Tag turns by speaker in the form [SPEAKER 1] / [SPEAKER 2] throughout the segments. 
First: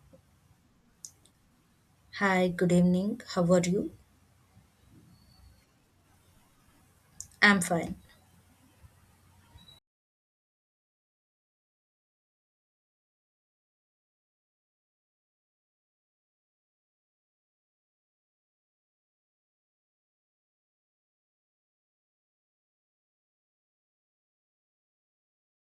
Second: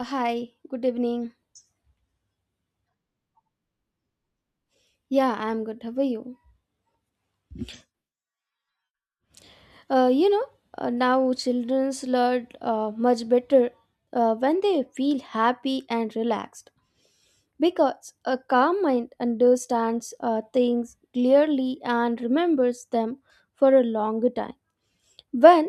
[SPEAKER 1] Hi, good evening.
[SPEAKER 2] Hi, good evening. How are you?
[SPEAKER 1] Yeah, I'm good. How are you?
[SPEAKER 2] I'm fine.
[SPEAKER 1] Uh, you know, now childrens learn much better when they feel happy and relaxed because a calm mind understands things clearly and remembers them for a longer time. When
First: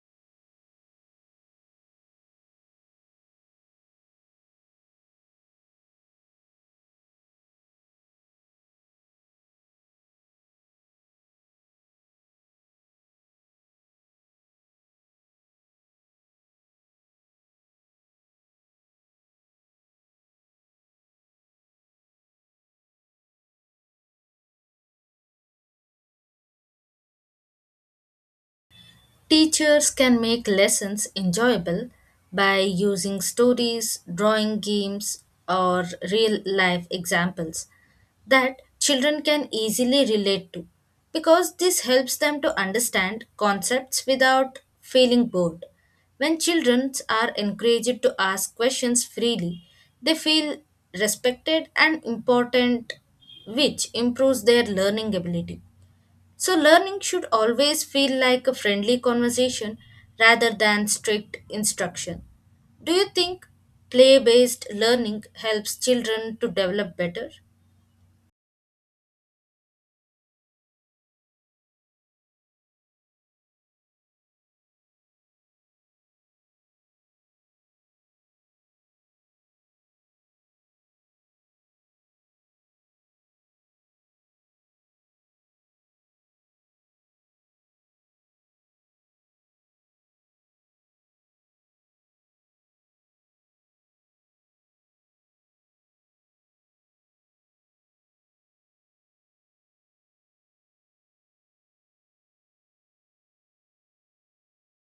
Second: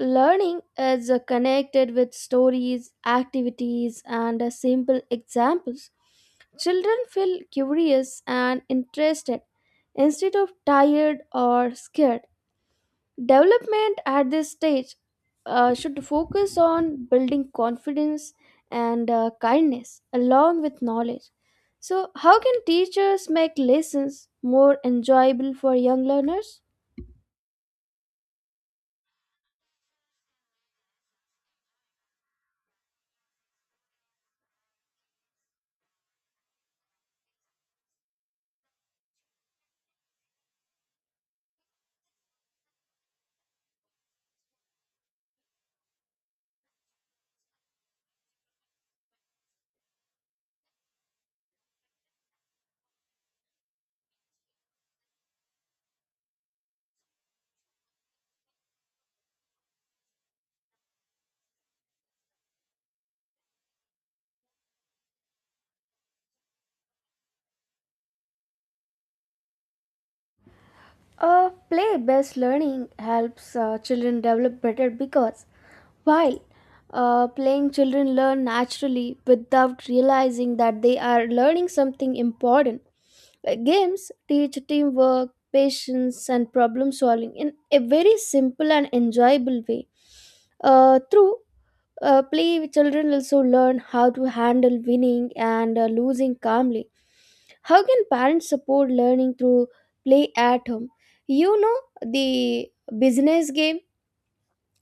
[SPEAKER 1] learning is connected with stories, activities, and simple examples, children feel curious and interested instead of tired or scared. Development at this stage should focus on building confidence and kindness along with knowledge. So, how can teachers make lessons more enjoyable for young learners?
[SPEAKER 2] Teachers can make lessons enjoyable by using stories, drawing games, or real life examples that children can easily relate to because this helps them to understand concepts without feeling bored. When children are encouraged to ask questions freely, they feel respected and important, which improves their learning ability. So, learning should always feel like a friendly conversation rather than strict instruction. Do you think play based learning helps children to develop better?
[SPEAKER 1] Play based learning helps children develop better because while playing, children learn naturally without realizing that they are learning something important. Games teach teamwork, patience, and problem solving in a very simple and enjoyable way. Through play with children also learn how to handle winning and losing calmly. How can parents support learning through play at home? You know, the business game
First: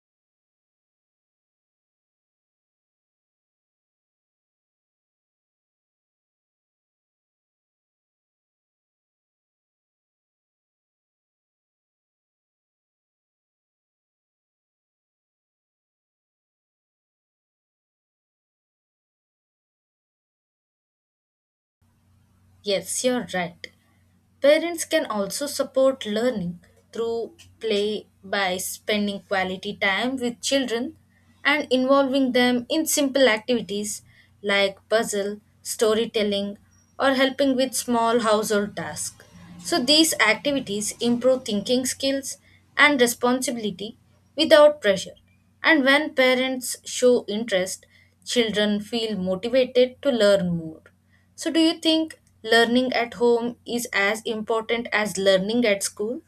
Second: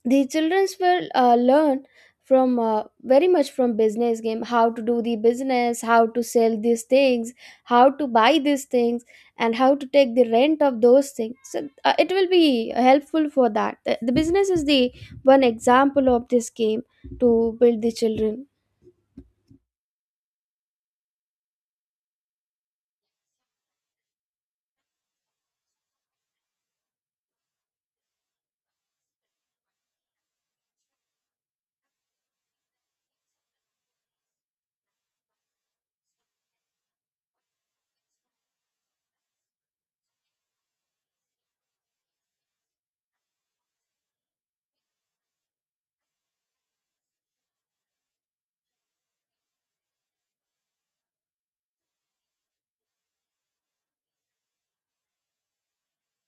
[SPEAKER 1] the childrens will learn from very much from business game, how to do the business, how to sell these things, how to buy these things, and how to take the rent of those things. So it will be helpful for that. The business is the one example of this game to build the children.
[SPEAKER 2] Yes, you're right. Parents can also support learning through play by spending quality time with children and involving them in simple activities like puzzle, storytelling, or helping with small household tasks. So, these activities improve thinking skills and responsibility without pressure. And when parents show interest, children feel motivated to learn more. So, do you think learning at home is as important as learning at school?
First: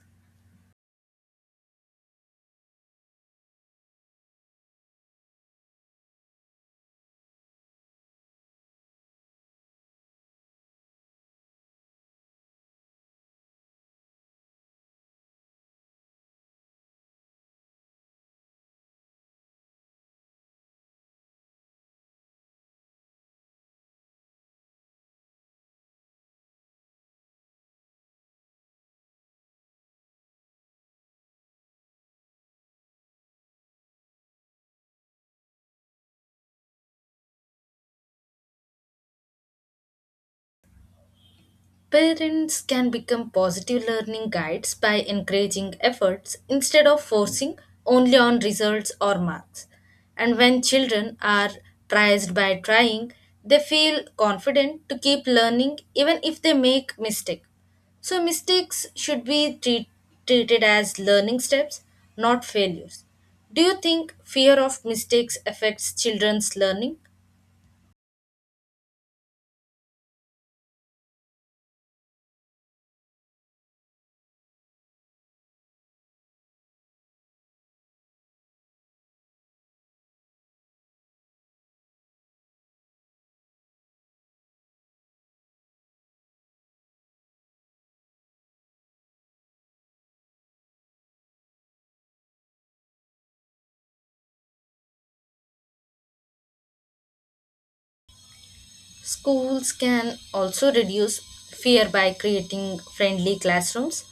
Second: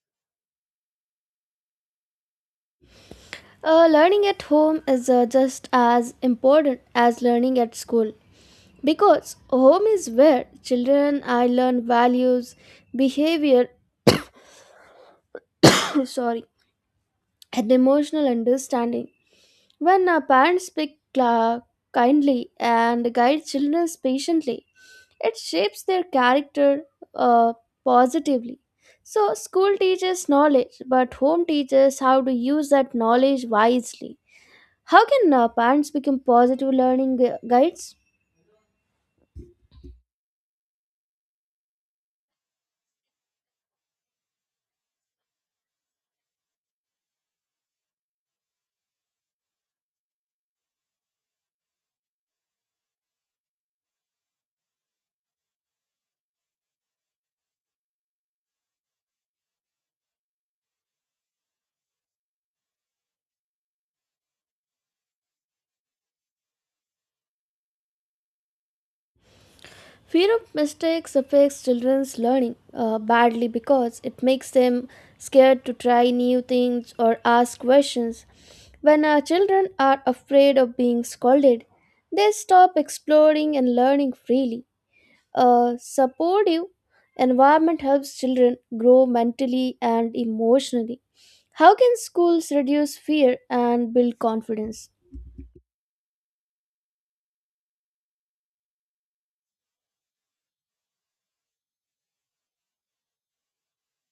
[SPEAKER 1] Learning at home is just as important as learning at school because home is where children I learn values, behavior, sorry, and emotional understanding. When our parents speak kindly and guide children patiently, it shapes their character uh, positively. So, school teaches knowledge, but home teaches how to use that knowledge wisely. How can parents become positive learning guides?
[SPEAKER 2] Parents can become positive learning guides by encouraging efforts instead of forcing only on results or marks. And when children are praised by trying, they feel confident to keep learning even if they make mistakes. So mistakes should be treated as learning steps, not failures. Do you think fear of mistakes affects children's learning?
[SPEAKER 1] Fear of mistakes affects children's learning badly because it makes them scared to try new things or ask questions. When our children are afraid of being scolded, they stop exploring and learning freely. A supportive environment helps children grow mentally and emotionally. How can schools reduce fear and build confidence?
[SPEAKER 2] Schools can also reduce fear by creating friendly classrooms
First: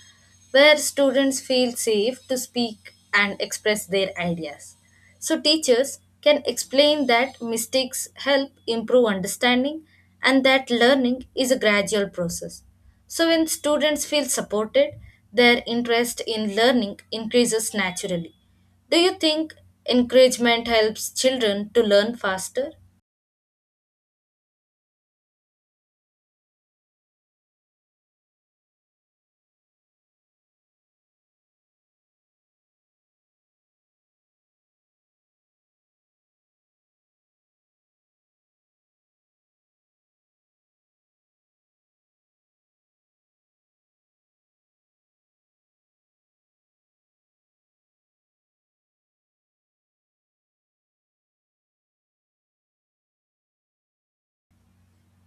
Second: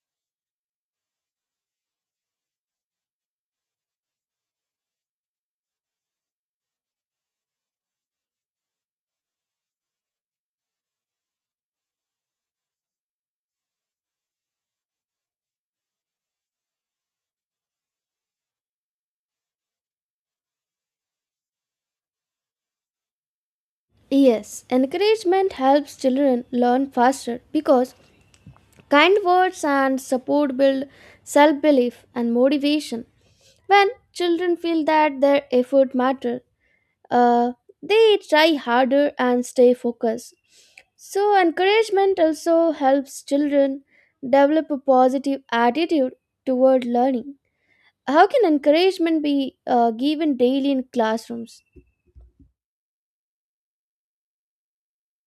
[SPEAKER 2] where students feel safe to speak and express their ideas. So, teachers can explain that mistakes help improve understanding and that learning is a gradual process. So, when students feel supported, their interest in learning increases naturally. Do you think encouragement helps children to learn faster?
[SPEAKER 1] Yes, encouragement helps children learn faster because kind words and support build self belief and motivation. When children feel that their effort matter, uh, they try harder and stay focused. So, encouragement also helps children develop a positive attitude toward learning. How can encouragement be given daily in classrooms?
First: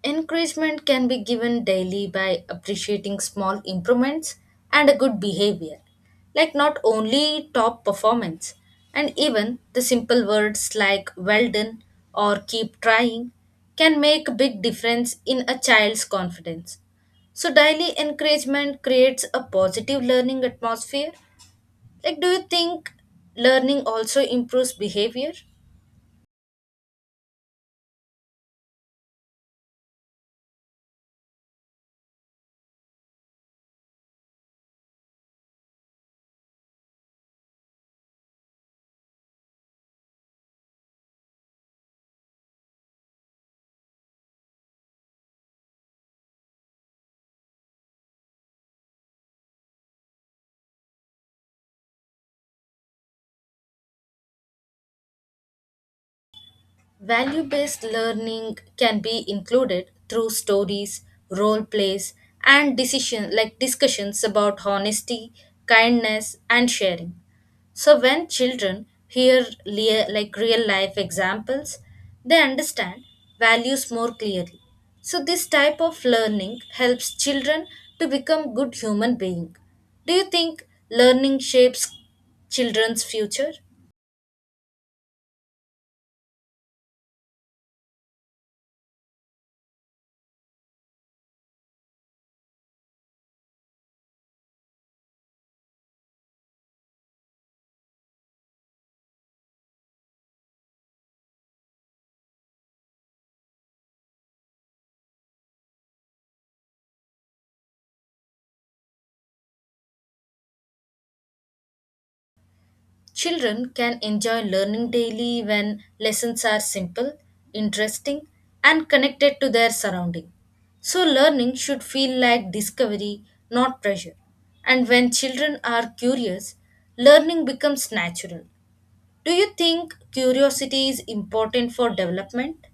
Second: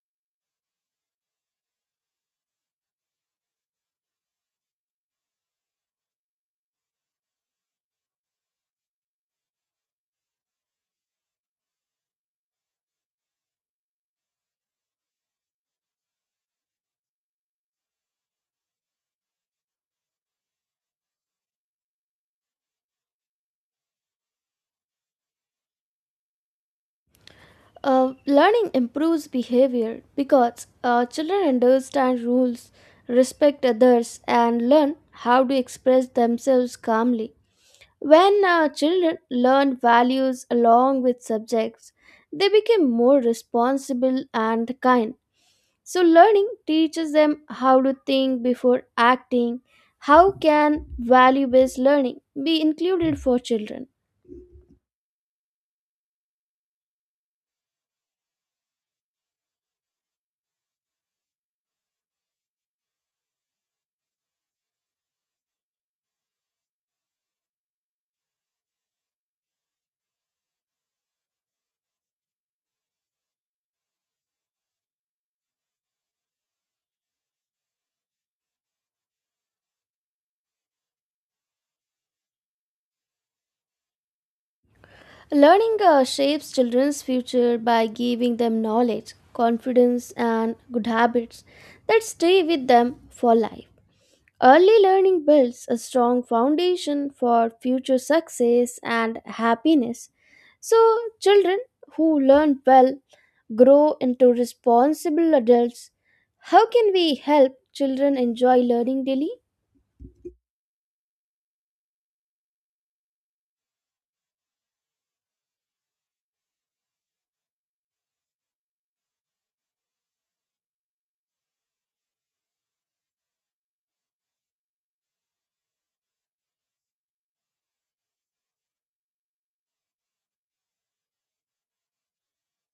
[SPEAKER 2] Encouragement can be given daily by appreciating small improvements and a good behavior, like not only top performance, and even the simple words like well done or keep trying can make a big difference in a child's confidence. So, daily encouragement creates a positive learning atmosphere. Like, do you think learning also improves behavior?
[SPEAKER 1] Learning improves behavior because children understand rules, respect others, and learn how to express themselves calmly. When children learn values along with subjects, they become more responsible and kind. So, learning teaches them how to think before acting. How can value based learning be included for children?
[SPEAKER 2] Value based learning can be included through stories, role plays, and decision like discussions about honesty, kindness, and sharing. So when children hear like real life examples, they understand values more clearly. So this type of learning helps children to become good human being. Do you think learning shapes children's future?
[SPEAKER 1] Learning shapes children's future by giving them knowledge, confidence, and good habits that stay with them for life. Early learning builds a strong foundation for future success and happiness. So, children who learn well grow into responsible adults. How can we help children enjoy learning daily?
[SPEAKER 2] Children can enjoy learning daily when lessons are simple, interesting, and connected to their surrounding. So, learning should feel like discovery, not pressure. And when children are curious, learning becomes natural. Do you think curiosity is important for development?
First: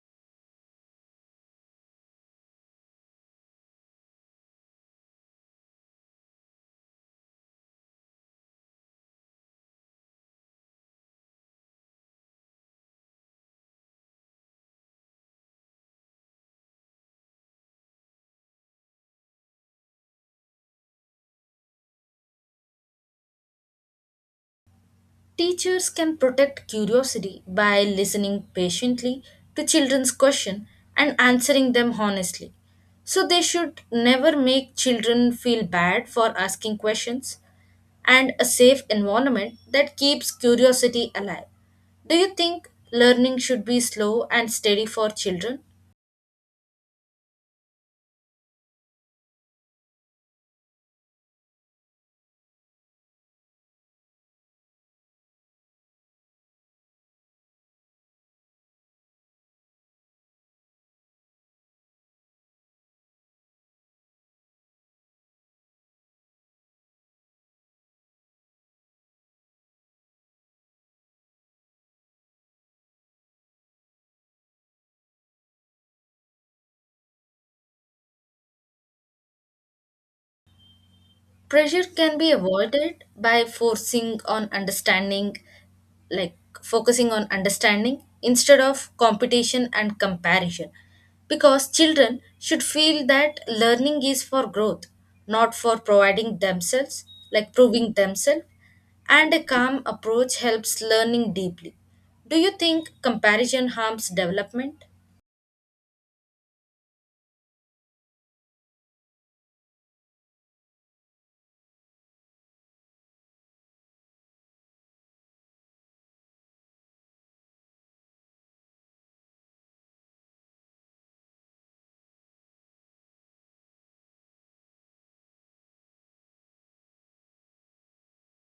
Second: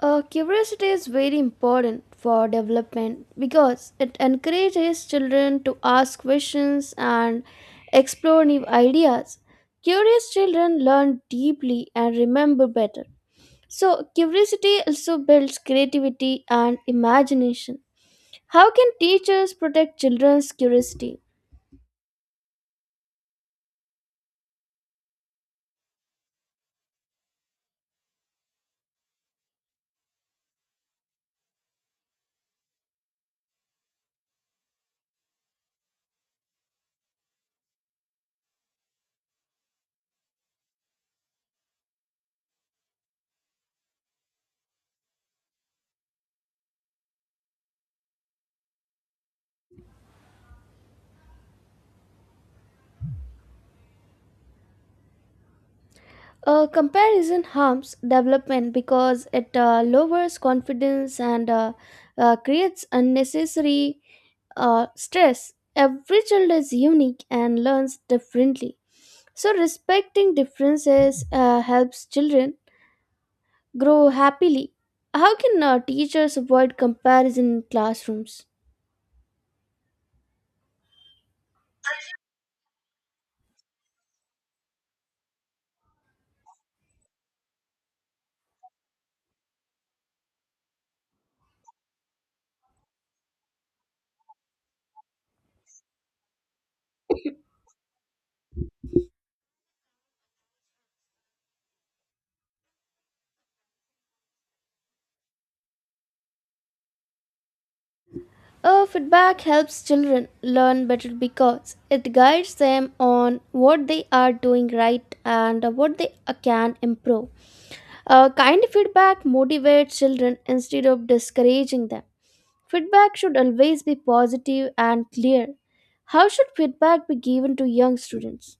[SPEAKER 1] Curiosity is very important for development because it encourages children to ask questions and explore new ideas. Curious children learn deeply and remember better. So, curiosity also builds creativity and imagination. How can teachers protect children's curiosity?
[SPEAKER 2] Teachers can protect curiosity by listening patiently to children's questions and answering them honestly. So they should never make children feel bad for asking questions and a safe environment that keeps curiosity alive. Do you think learning should be slow and steady for children?
[SPEAKER 1] Comparison harms development because it lowers confidence and creates unnecessary stress. Every child is unique and learns differently. So, respecting differences helps children grow happily. How can teachers avoid comparison in classrooms?
[SPEAKER 2] Pressure can be avoided by forcing on understanding, like focusing on understanding instead of competition and comparison. Because children should feel that learning is for growth, not for providing themselves, like proving themselves, and a calm approach helps learning deeply. Do you think comparison harms development?
[SPEAKER 1] Feedback helps children learn better because it guides them on what they are doing right and what they can improve. Kind feedback motivates children instead of discouraging them. Feedback should always be positive and clear. How should feedback be given to young students?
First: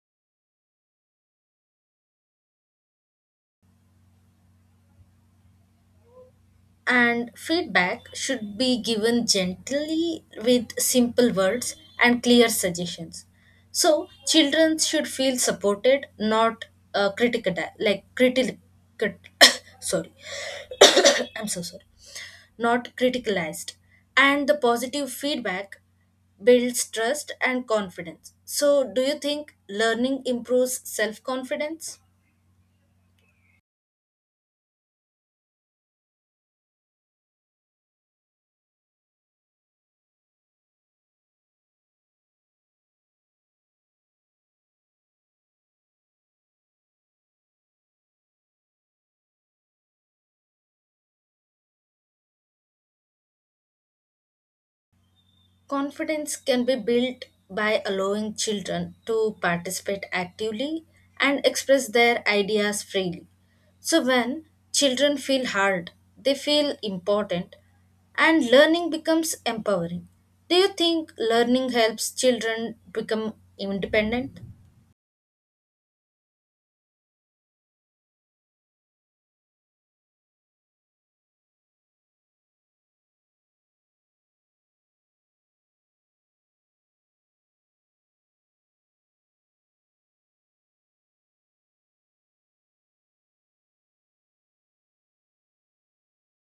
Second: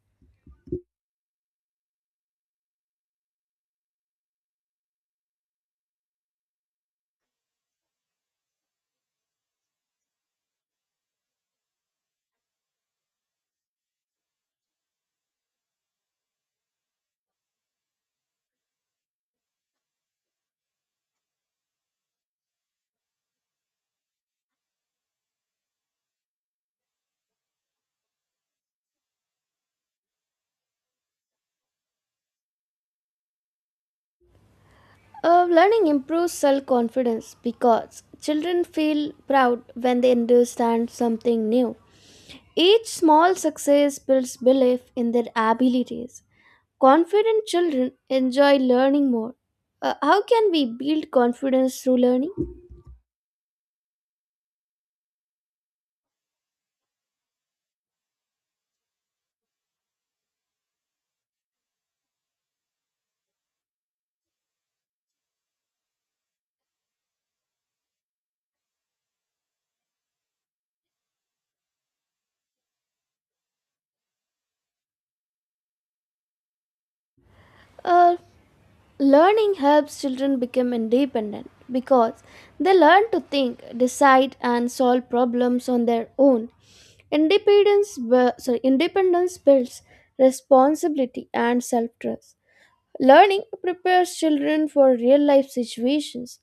[SPEAKER 2] And feedback should be given gently with simple words and clear suggestions, so children should feel supported, not critical, like critical, sorry, I'm so sorry, not criticalized. And the positive feedback builds trust and confidence. So, do you think learning improves self confidence?
[SPEAKER 1] Learning improves self confidence because children feel proud when they understand something new. Each small success builds belief in their abilities. Confident children enjoy learning more. How can we build confidence through learning?
[SPEAKER 2] Confidence can be built by allowing children to participate actively and express their ideas freely. So, when children feel heard, they feel important and learning becomes empowering. Do you think learning helps children become independent?
[SPEAKER 1] Uh, Learning helps children become independent because they learn to think, decide, and solve problems on their own. Independence builds responsibility and self trust. Learning prepares children for real life situations.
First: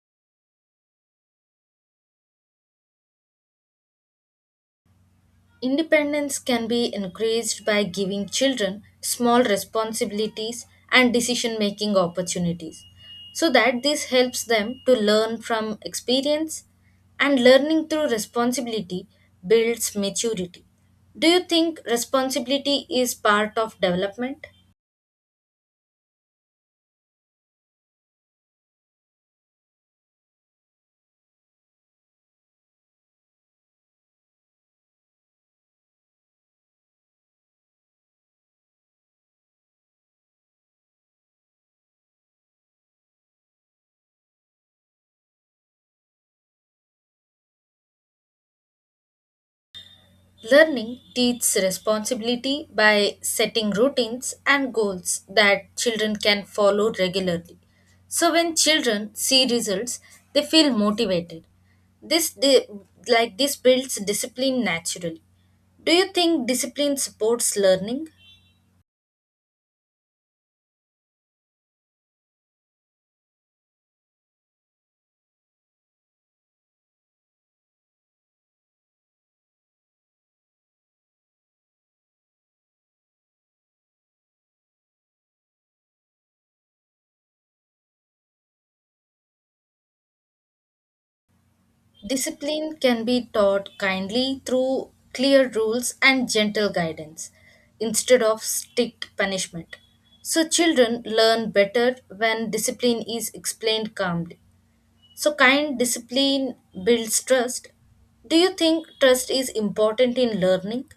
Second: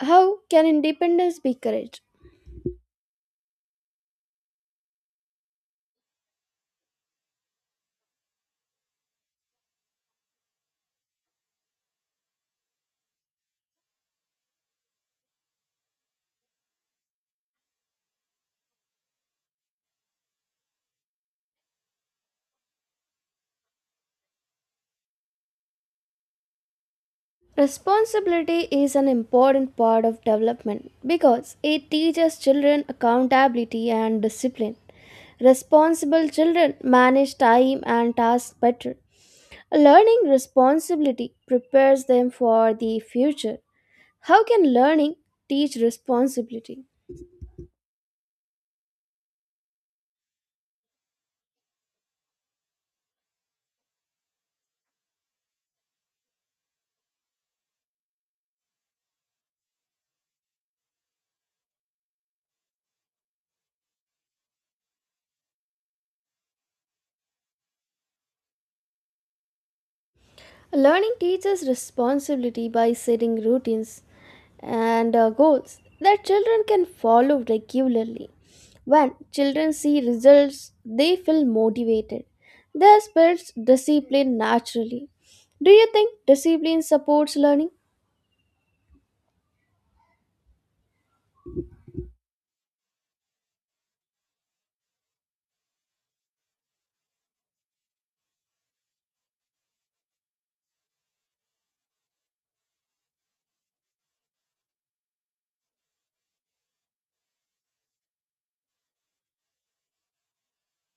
[SPEAKER 1] How can independence be encouraged?
[SPEAKER 2] Independence can be increased by giving children small responsibilities and decision making opportunities so that this helps them to learn from experience and learning through responsibility builds maturity. Do you think responsibility is part of development?
[SPEAKER 1] Responsibility is an important part of development because it teaches children accountability and discipline. Responsible children manage time and tasks better. Learning responsibility prepares them for the future. How can learning teach responsibility?
[SPEAKER 2] Learning teaches responsibility by setting routines and goals that children can follow regularly. So when children see results, they feel motivated. This di- like this builds discipline naturally. Do you think discipline supports learning?
[SPEAKER 1] Learning teaches responsibility by setting routines and goals that children can follow regularly. When children see results, they feel motivated. Their spirits discipline naturally. Do you think discipline supports learning?
[SPEAKER 2] Discipline can be taught kindly through clear rules and gentle guidance instead of strict punishment. So, children learn better when discipline is explained calmly. So, kind discipline builds trust. Do you think trust is important in learning?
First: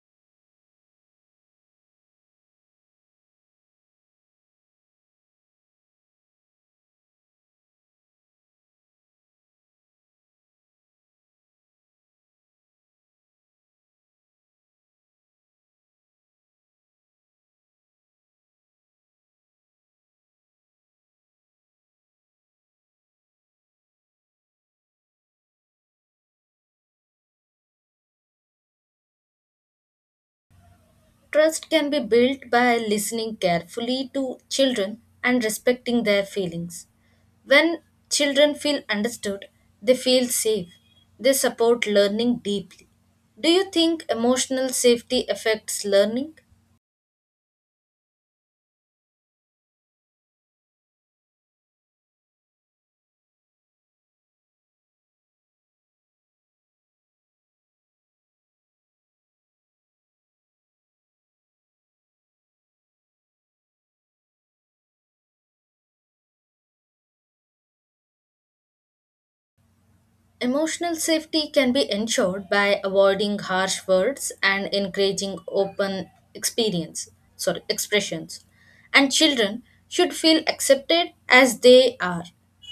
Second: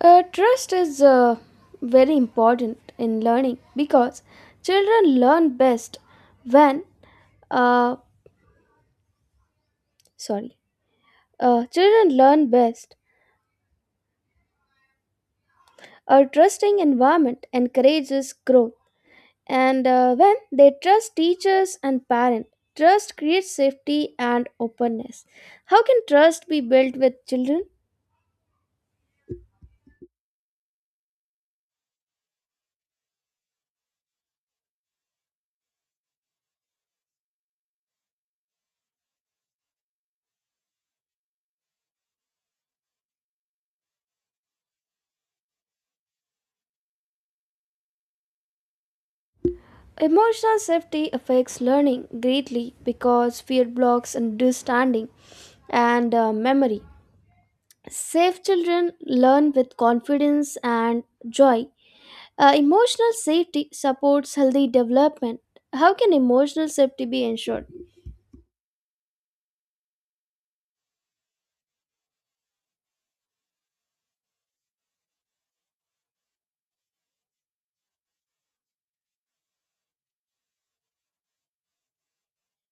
[SPEAKER 1] Trust is very important in learning because children learn best when, uh, sorry, children learn best. A trusting environment encourages growth, and when they trust teachers and parents, trust creates safety and openness. How can trust be built with children?
[SPEAKER 2] Trust can be built by listening carefully to children and respecting their feelings. When children feel understood, they feel safe. They support learning deeply. Do you think emotional safety affects learning?
[SPEAKER 1] Emotional safety affects learning greatly because fear blocks understanding and memory. Safe children learn with confidence and joy. Emotional safety supports healthy development. How can emotional safety be ensured?
[SPEAKER 2] Emotional safety can be ensured by avoiding harsh words and encouraging open sorry, expressions. And children should feel accepted as they are.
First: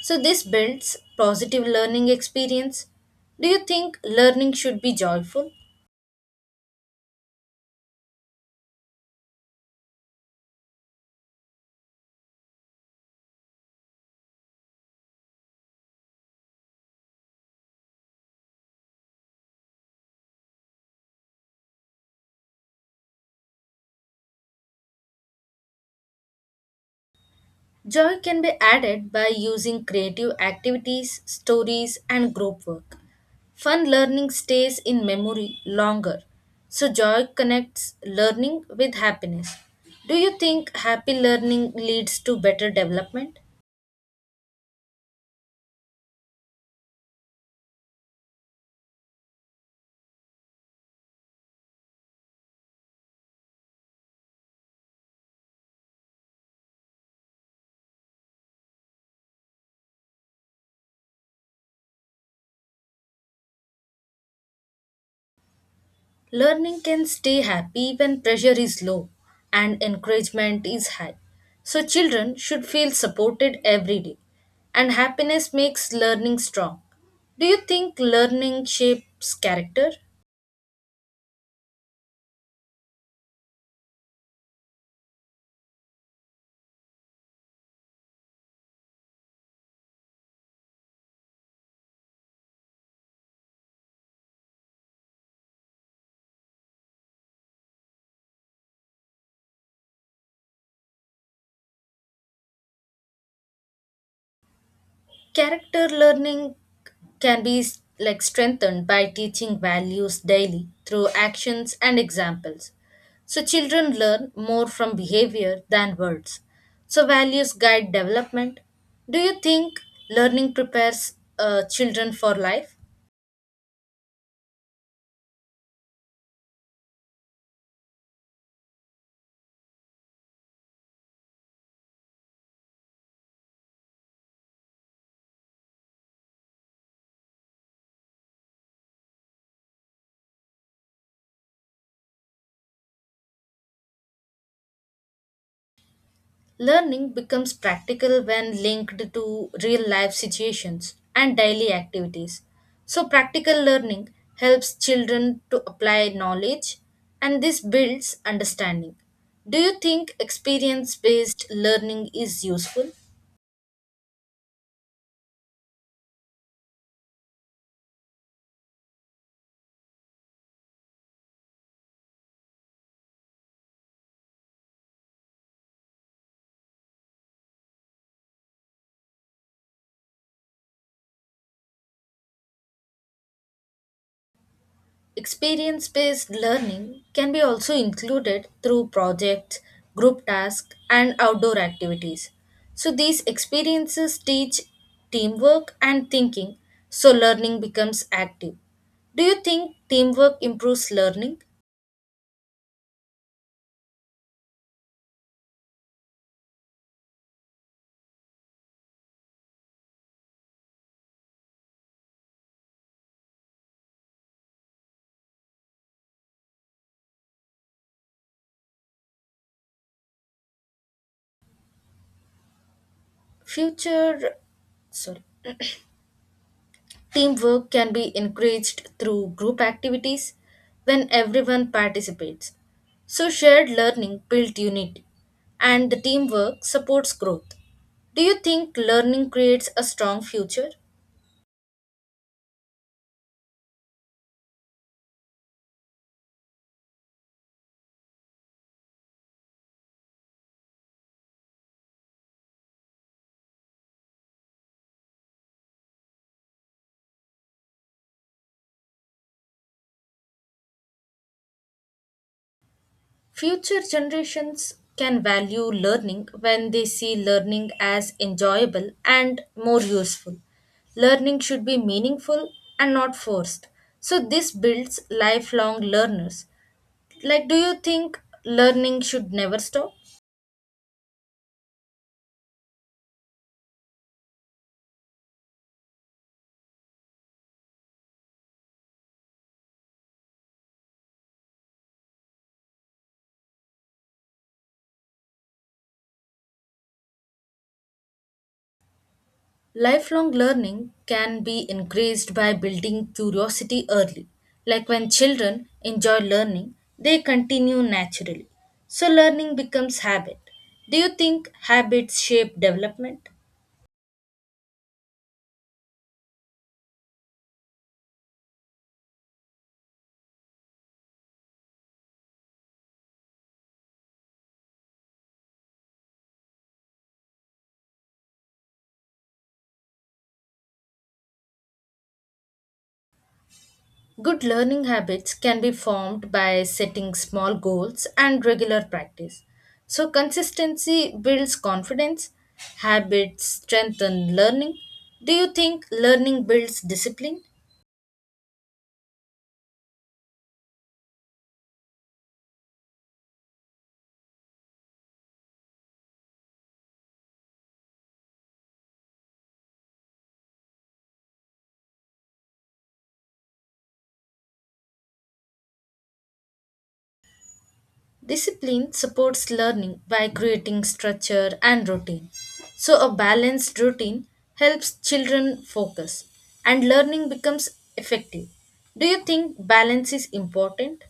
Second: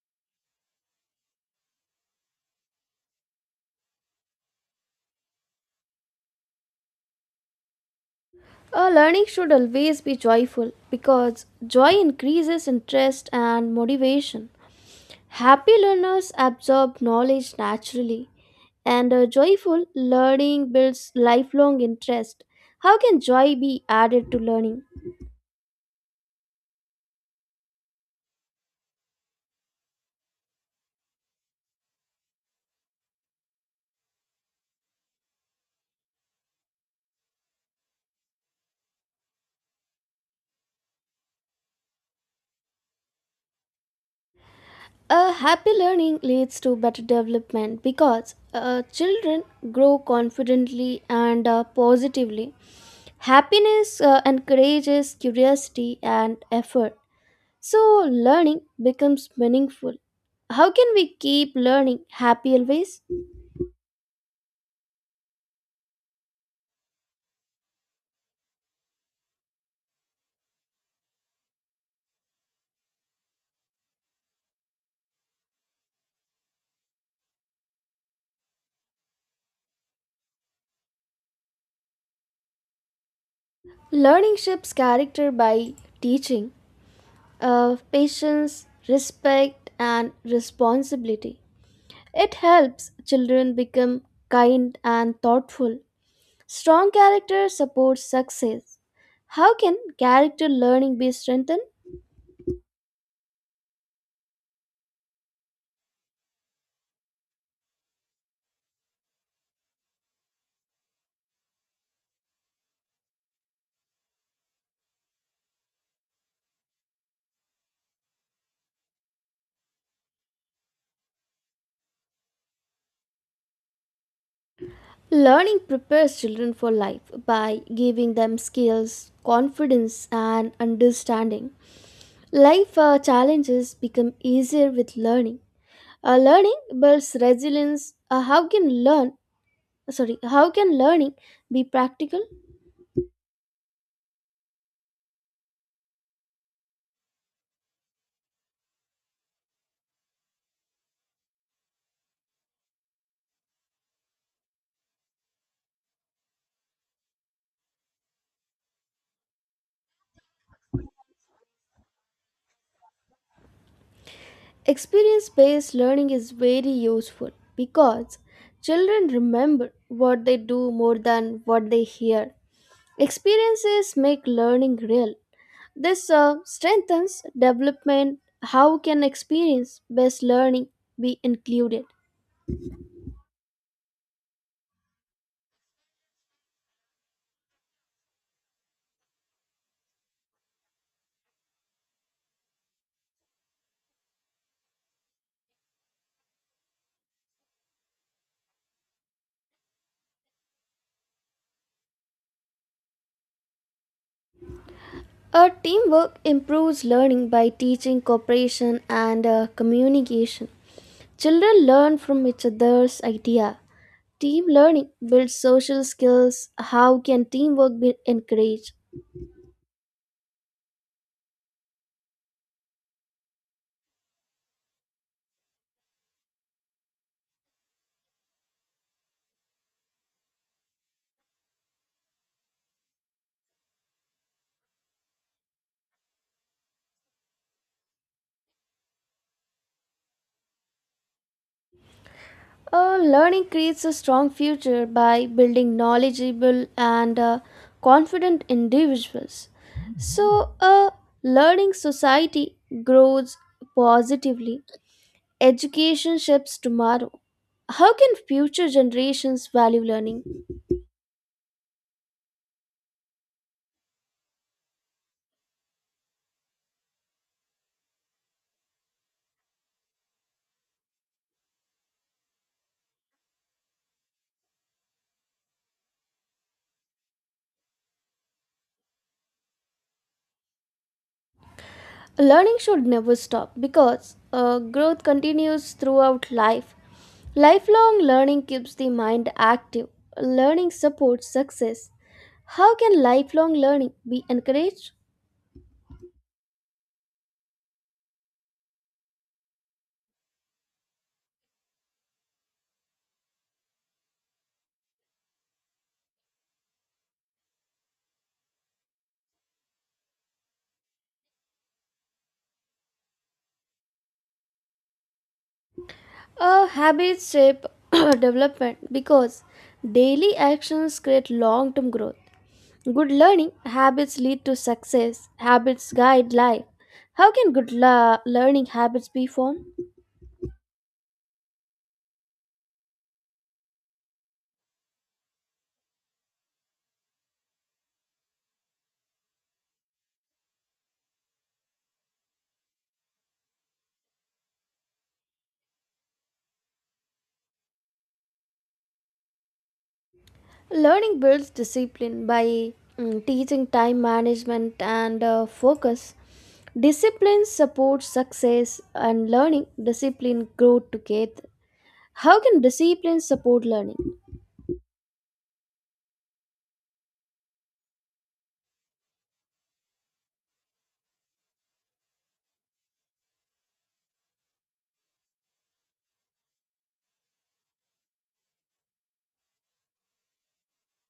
[SPEAKER 2] So this builds positive learning experience. Do you think learning should be joyful?
[SPEAKER 1] Learning should always be joyful because joy increases interest and motivation. Happy learners absorb knowledge naturally, and joyful learning builds lifelong interest. How can joy be added to learning?
[SPEAKER 2] Joy can be added by using creative activities, stories, and group work. Fun learning stays in memory longer, so joy connects learning with happiness. Do you think happy learning leads to better development?
[SPEAKER 1] A happy learning leads to better development because children grow confidently and positively. Happiness encourages curiosity and effort. So, learning becomes meaningful. How can we keep learning happy always?
[SPEAKER 2] Learning can stay happy when pressure is low and encouragement is high. So, children should feel supported every day, and happiness makes learning strong. Do you think learning shapes character?
[SPEAKER 1] Learning shapes character by teaching patience, respect, and responsibility. It helps children become kind and thoughtful. Strong character supports success. How can character learning be strengthened?
[SPEAKER 2] Character learning can be like strengthened by teaching values daily through actions and examples. So children learn more from behavior than words. So values guide development. Do you think learning prepares children for life?
[SPEAKER 1] Learning prepares children for life by giving them skills, confidence, and understanding. Life challenges become easier with learning. Learning builds resilience. How can learning be practical?
[SPEAKER 2] Learning becomes practical when linked to real life situations and daily activities. So, practical learning helps children to apply knowledge and this builds understanding. Do you think experience based learning is useful?
[SPEAKER 1] Experience based learning is very useful because children remember what they do more than what they hear. Experiences make learning real. This strengthens development. How can experience based learning be included?
[SPEAKER 2] Experience based learning can be also included through projects, group tasks, and outdoor activities. So, these experiences teach teamwork and thinking, so learning becomes active. Do you think teamwork improves learning?
[SPEAKER 1] A teamwork improves learning by teaching cooperation and communication. Children learn from each other's idea. Team learning builds social skills. How can teamwork be encouraged?
[SPEAKER 2] Future, sorry. Teamwork can be encouraged through group activities when everyone participates. So, shared learning builds unity and the teamwork supports growth. Do you think learning creates a strong future?
[SPEAKER 1] Learning creates a strong future by building knowledgeable and confident individuals. So, a learning society grows positively. Education shapes tomorrow. How can future generations value learning?
[SPEAKER 2] Future generations can value learning when they see learning as enjoyable and more useful. Learning should be meaningful and not forced. So, this builds lifelong learners. Like, do you think learning should never stop?
[SPEAKER 1] Learning should never stop because growth continues throughout life. Lifelong learning keeps the mind active. Learning supports success. How can lifelong learning be encouraged?
[SPEAKER 2] Lifelong learning can be increased by building curiosity early. Like, when children enjoy learning, they continue naturally. So, learning becomes habit. Do you think habits shape development?
[SPEAKER 1] Habits shape development because daily actions create long term growth. Good learning habits lead to success. Habits guide life. How can good learning habits be formed?
[SPEAKER 2] Good learning habits can be formed by setting small goals and regular practice. So, consistency builds confidence, habits strengthen learning. Do you think learning builds discipline?
[SPEAKER 1] Learning builds discipline by teaching time management and focus. Discipline supports success, and learning, discipline grow together. How can discipline support learning?
[SPEAKER 2] Discipline supports learning by creating structure and routine. So, a balanced routine helps children focus and learning becomes effective. Do you think balance is important?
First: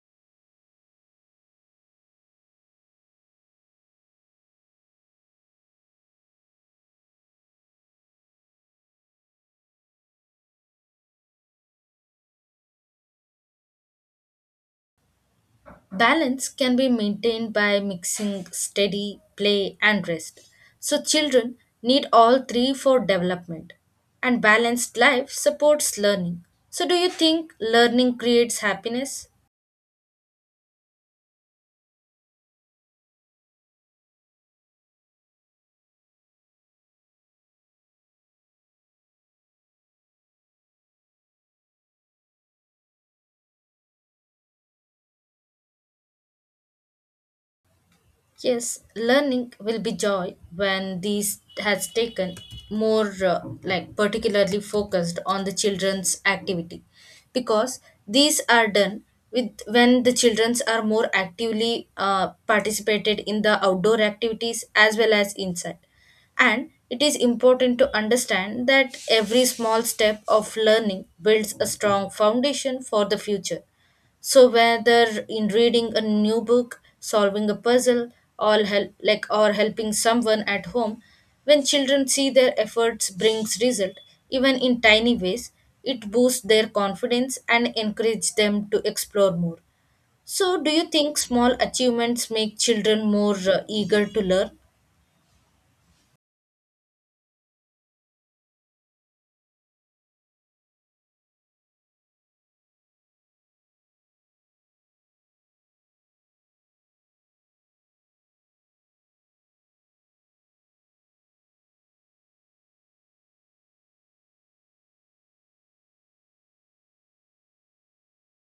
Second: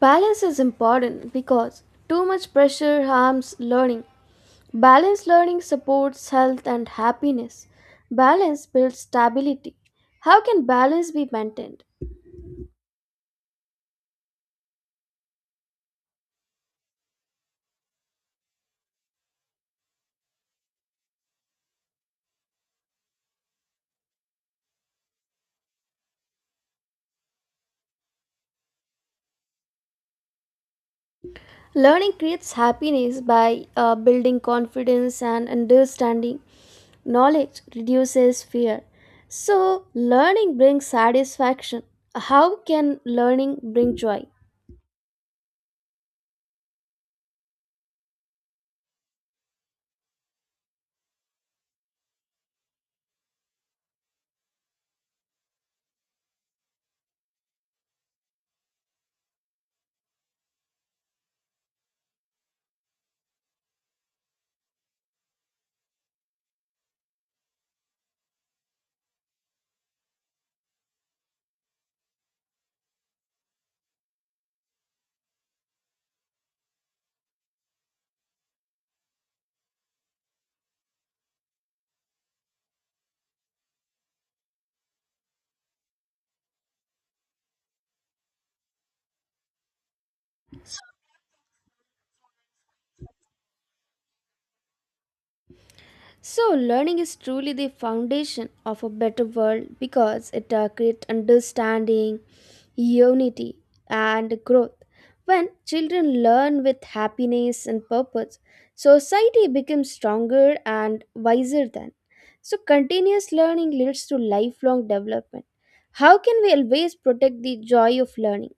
[SPEAKER 1] Balance is important because too much pressure harms learning. Balanced learning supports health and happiness. Balance builds stability. How can balance be maintained?
[SPEAKER 2] Balance can be maintained by mixing steady, play, and rest. So, children need all three for development. And balanced life supports learning. So, do you think learning creates happiness?
[SPEAKER 1] Learning creates happiness by building confidence and understanding. Knowledge reduces fear. So, learning brings satisfaction. How can learning bring joy?
[SPEAKER 2] Yes, learning will be joy when these has taken more like particularly focused on the children's activity, because these are done with when the childrens are more actively participated in the outdoor activities as well as inside. And it is important to understand that every small step of learning builds a strong foundation for the future. So whether in reading a new book, solving a puzzle, or help like or helping someone at home, when children see their efforts brings result, even in tiny ways, it boosts their confidence and encourage them to explore more. So do you think small achievements make children more eager to learn?
[SPEAKER 1] So, learning is truly the foundation of a better world because it creates understanding, unity, and growth. When children learn with happiness and purpose, society becomes stronger and wiser then. So, continuous learning leads to lifelong development. How can we always protect the joy of learning?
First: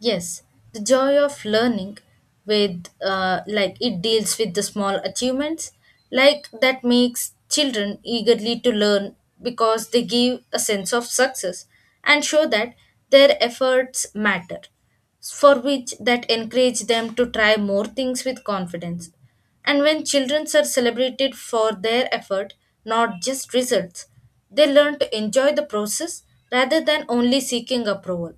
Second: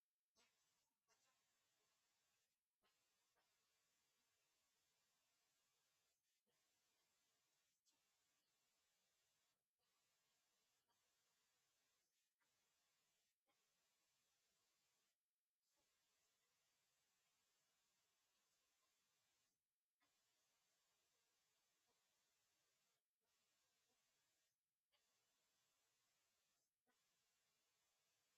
[SPEAKER 2] Yes, the joy of learning with like it deals with the small achievements like that makes children eagerly to learn, because they give a sense of success and show that their efforts matter, for which that encourage them to try more things with confidence. And when children are celebrated for their effort, not just results, they learn to enjoy the process rather than only seeking approval.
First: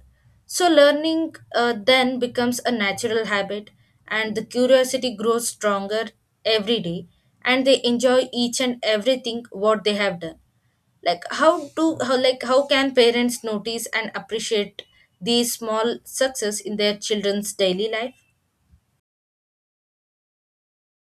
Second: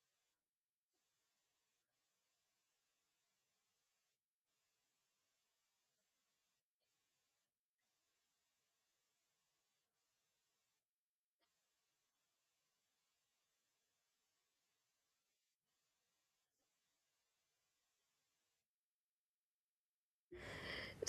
[SPEAKER 2] So, learning then becomes a natural habit, and the curiosity grows stronger every day, and they enjoy each and everything what they have done. Like how can parents notice and appreciate these small success in their children's daily life?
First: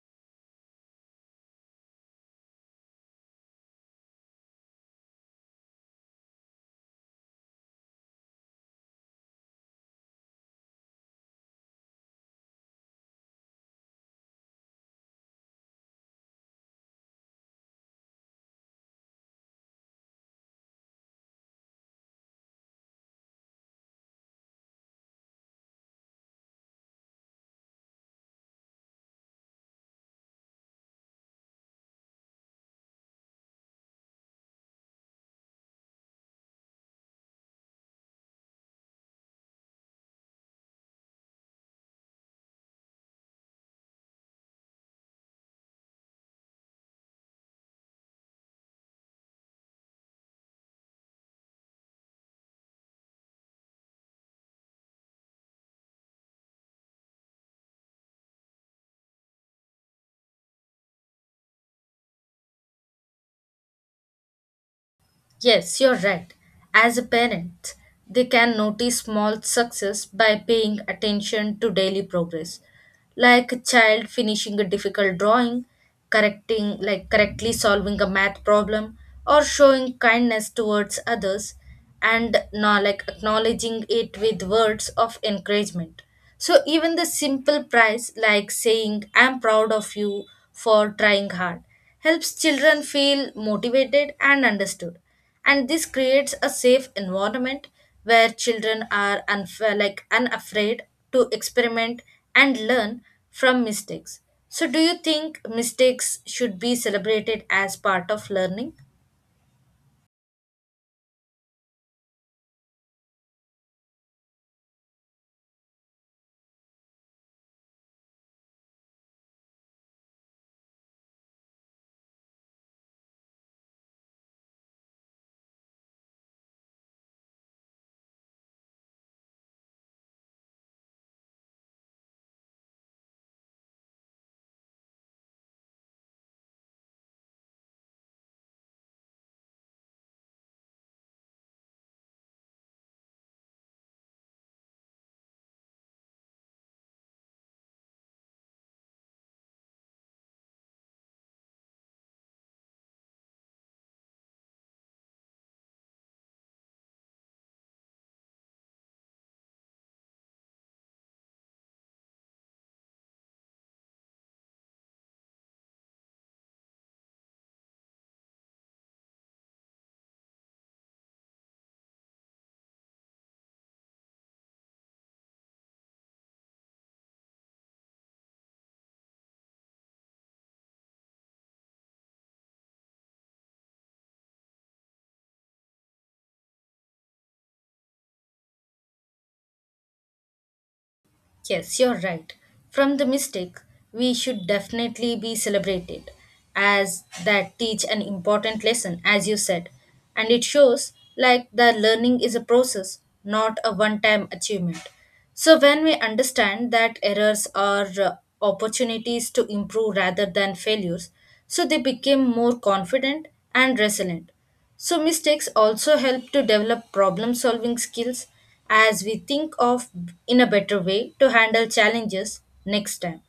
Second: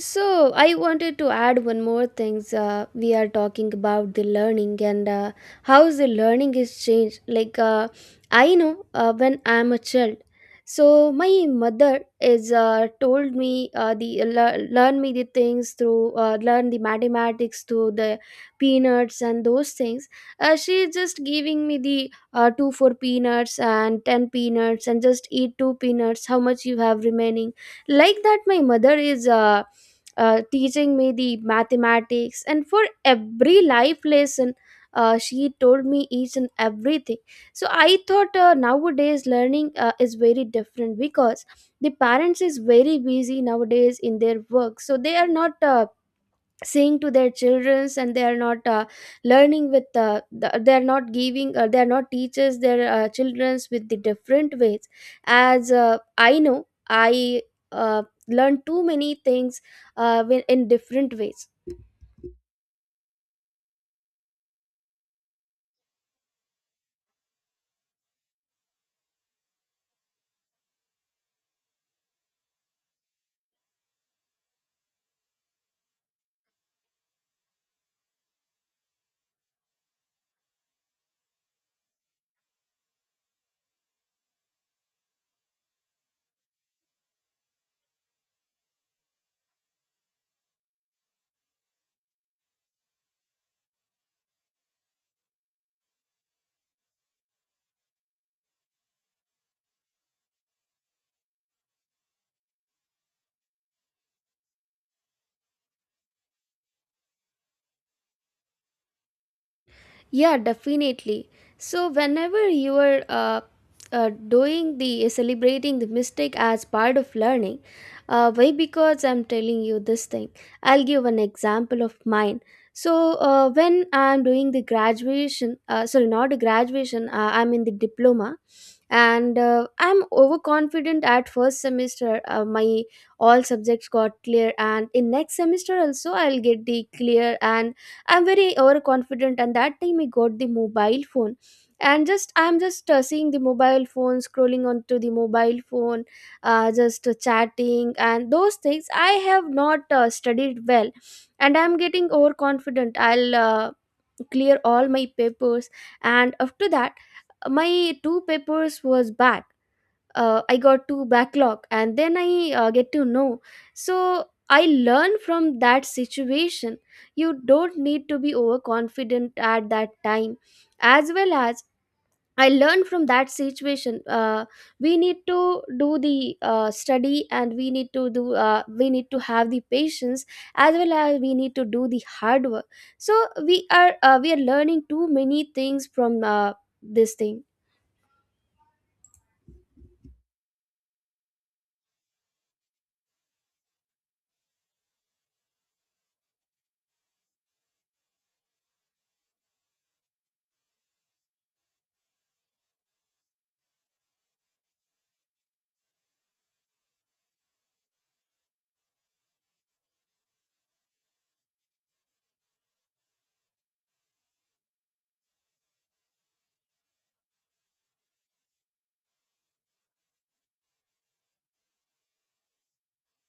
[SPEAKER 1] So I wanted to add one more things. We are talking about the learning and how the learning is changed. I know when I'm a child, so my mother is told me the lear learn me the things through learn the mathematics through the peanuts and those things. She is just giving me the two four peanuts and ten peanuts and just eat two peanuts. How much you have remaining? Like that, my mother is. Teaching me the mathematics, and for every life lesson she told me each and everything. So I thought nowadays learning is very different because the parents is very busy nowadays in their work, so they are not saying to their children, and they are not they are not giving, they are not teachers their children's with the different ways. As I know I uh, learned too many things in different ways.
[SPEAKER 2] Yes, you're right. As a parent, they can notice small success by paying attention to daily progress, like a child finishing a difficult drawing, correcting like correctly solving a math problem, or showing kindness towards others, and now like acknowledging it with words of encouragement. So even the simple praise like saying I'm proud of you for trying hard helps children feel motivated and understood. And this creates a safe environment where children are like unafraid to experiment and learn from mistakes. So do you think mistakes should be celebrated as part of learning?
[SPEAKER 1] Yeah, definitely. So whenever you are doing the celebrating the mistake as part of learning, why? Because I'm telling you this thing. I'll give an example of mine. So when I'm doing the graduation, sorry, not a graduation. I'm in the diploma, and I'm overconfident at first semester. My all subjects got clear, and in next semester also I'll get the clear, and I'm very overconfident, and that time I got the mobile phone, and just I'm just seeing the mobile phone, scrolling onto the mobile phone, just chatting and those things. I have not studied well, and I'm getting overconfident. I'll clear all my papers. And after that my two papers was bad. I got to backlog, and then I get to know. So I learn from that situation. You don't need to be overconfident at that time. As well as I learn from that situation. We need to do the study, and we need to have the patience, as well as we need to do the hard work. So we are learning too many things from this thing.
[SPEAKER 2] Yes, you're right. From the mistake, we should definitely be celebrated, as that teach an important lesson, as you said. And it shows like the learning is a process, not a one time achievement. So when we understand that errors are opportunities to improve rather than failures, so they became more confident and resilient. So, mistakes also help to develop problem solving skills, as we think of in a better way to handle challenges next time.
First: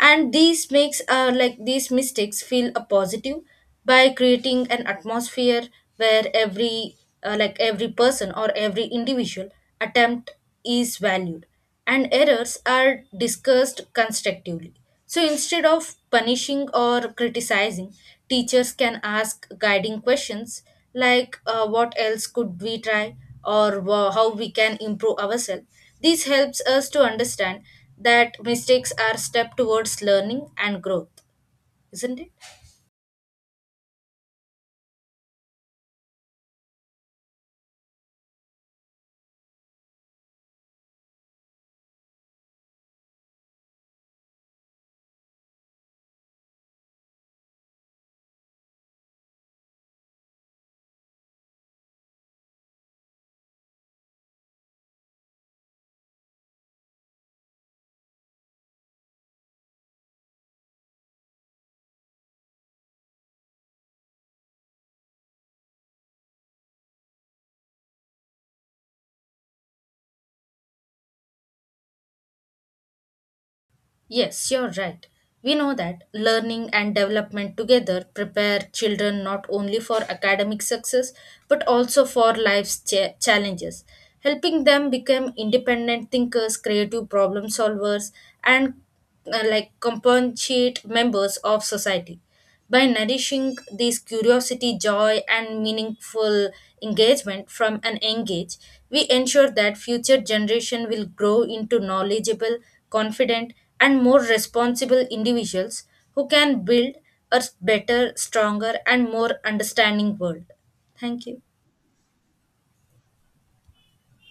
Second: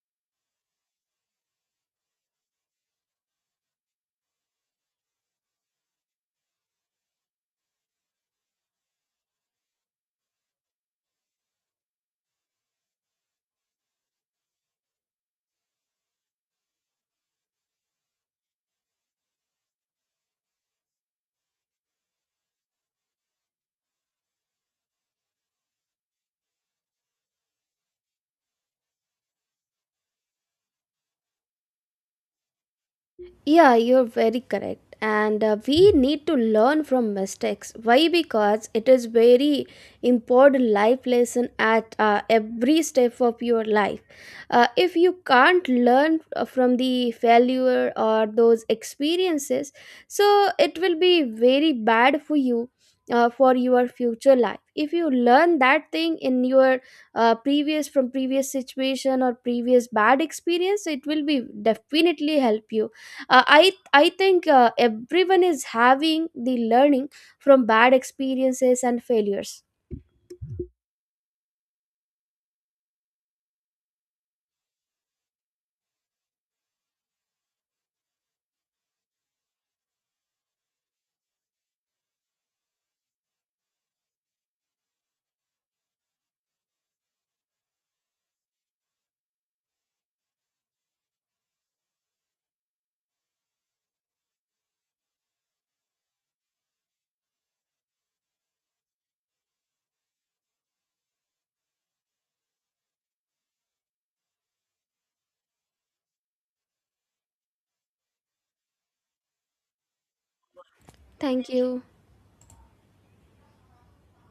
[SPEAKER 2] And these makes like these mistakes feel a positive by creating an atmosphere where every like every person or every individual attempt is valued and errors are discussed constructively. So instead of punishing or criticizing, teachers can ask guiding questions like what else could we try, or how we can improve ourselves. This helps us to understand that mistakes are step towards learning and growth, isn't it?
[SPEAKER 1] Yeah, you're very correct. And we need to learn from mistakes. Why? Because it is very important life lesson at every step of your life. If you can't learn from the failure or those experiences, so it will be very bad for you. For your future life, if you learn that thing in your previous from previous situation or previous bad experience, it will be definitely help you. Uh, i i think everyone is having the learning from bad experiences and failures.
[SPEAKER 2] Yes, you're right. We know that learning and development together prepare children not only for academic success, but also for challenges, helping them become independent thinkers, creative problem solvers, and like compensate members of society. By nourishing these curiosity, joy, and meaningful engagement from an young age, we ensure that future generation will grow into knowledgeable, confident, and more responsible individuals who can build a better, stronger, and more understanding world. Thank you.
[SPEAKER 1] Thank you.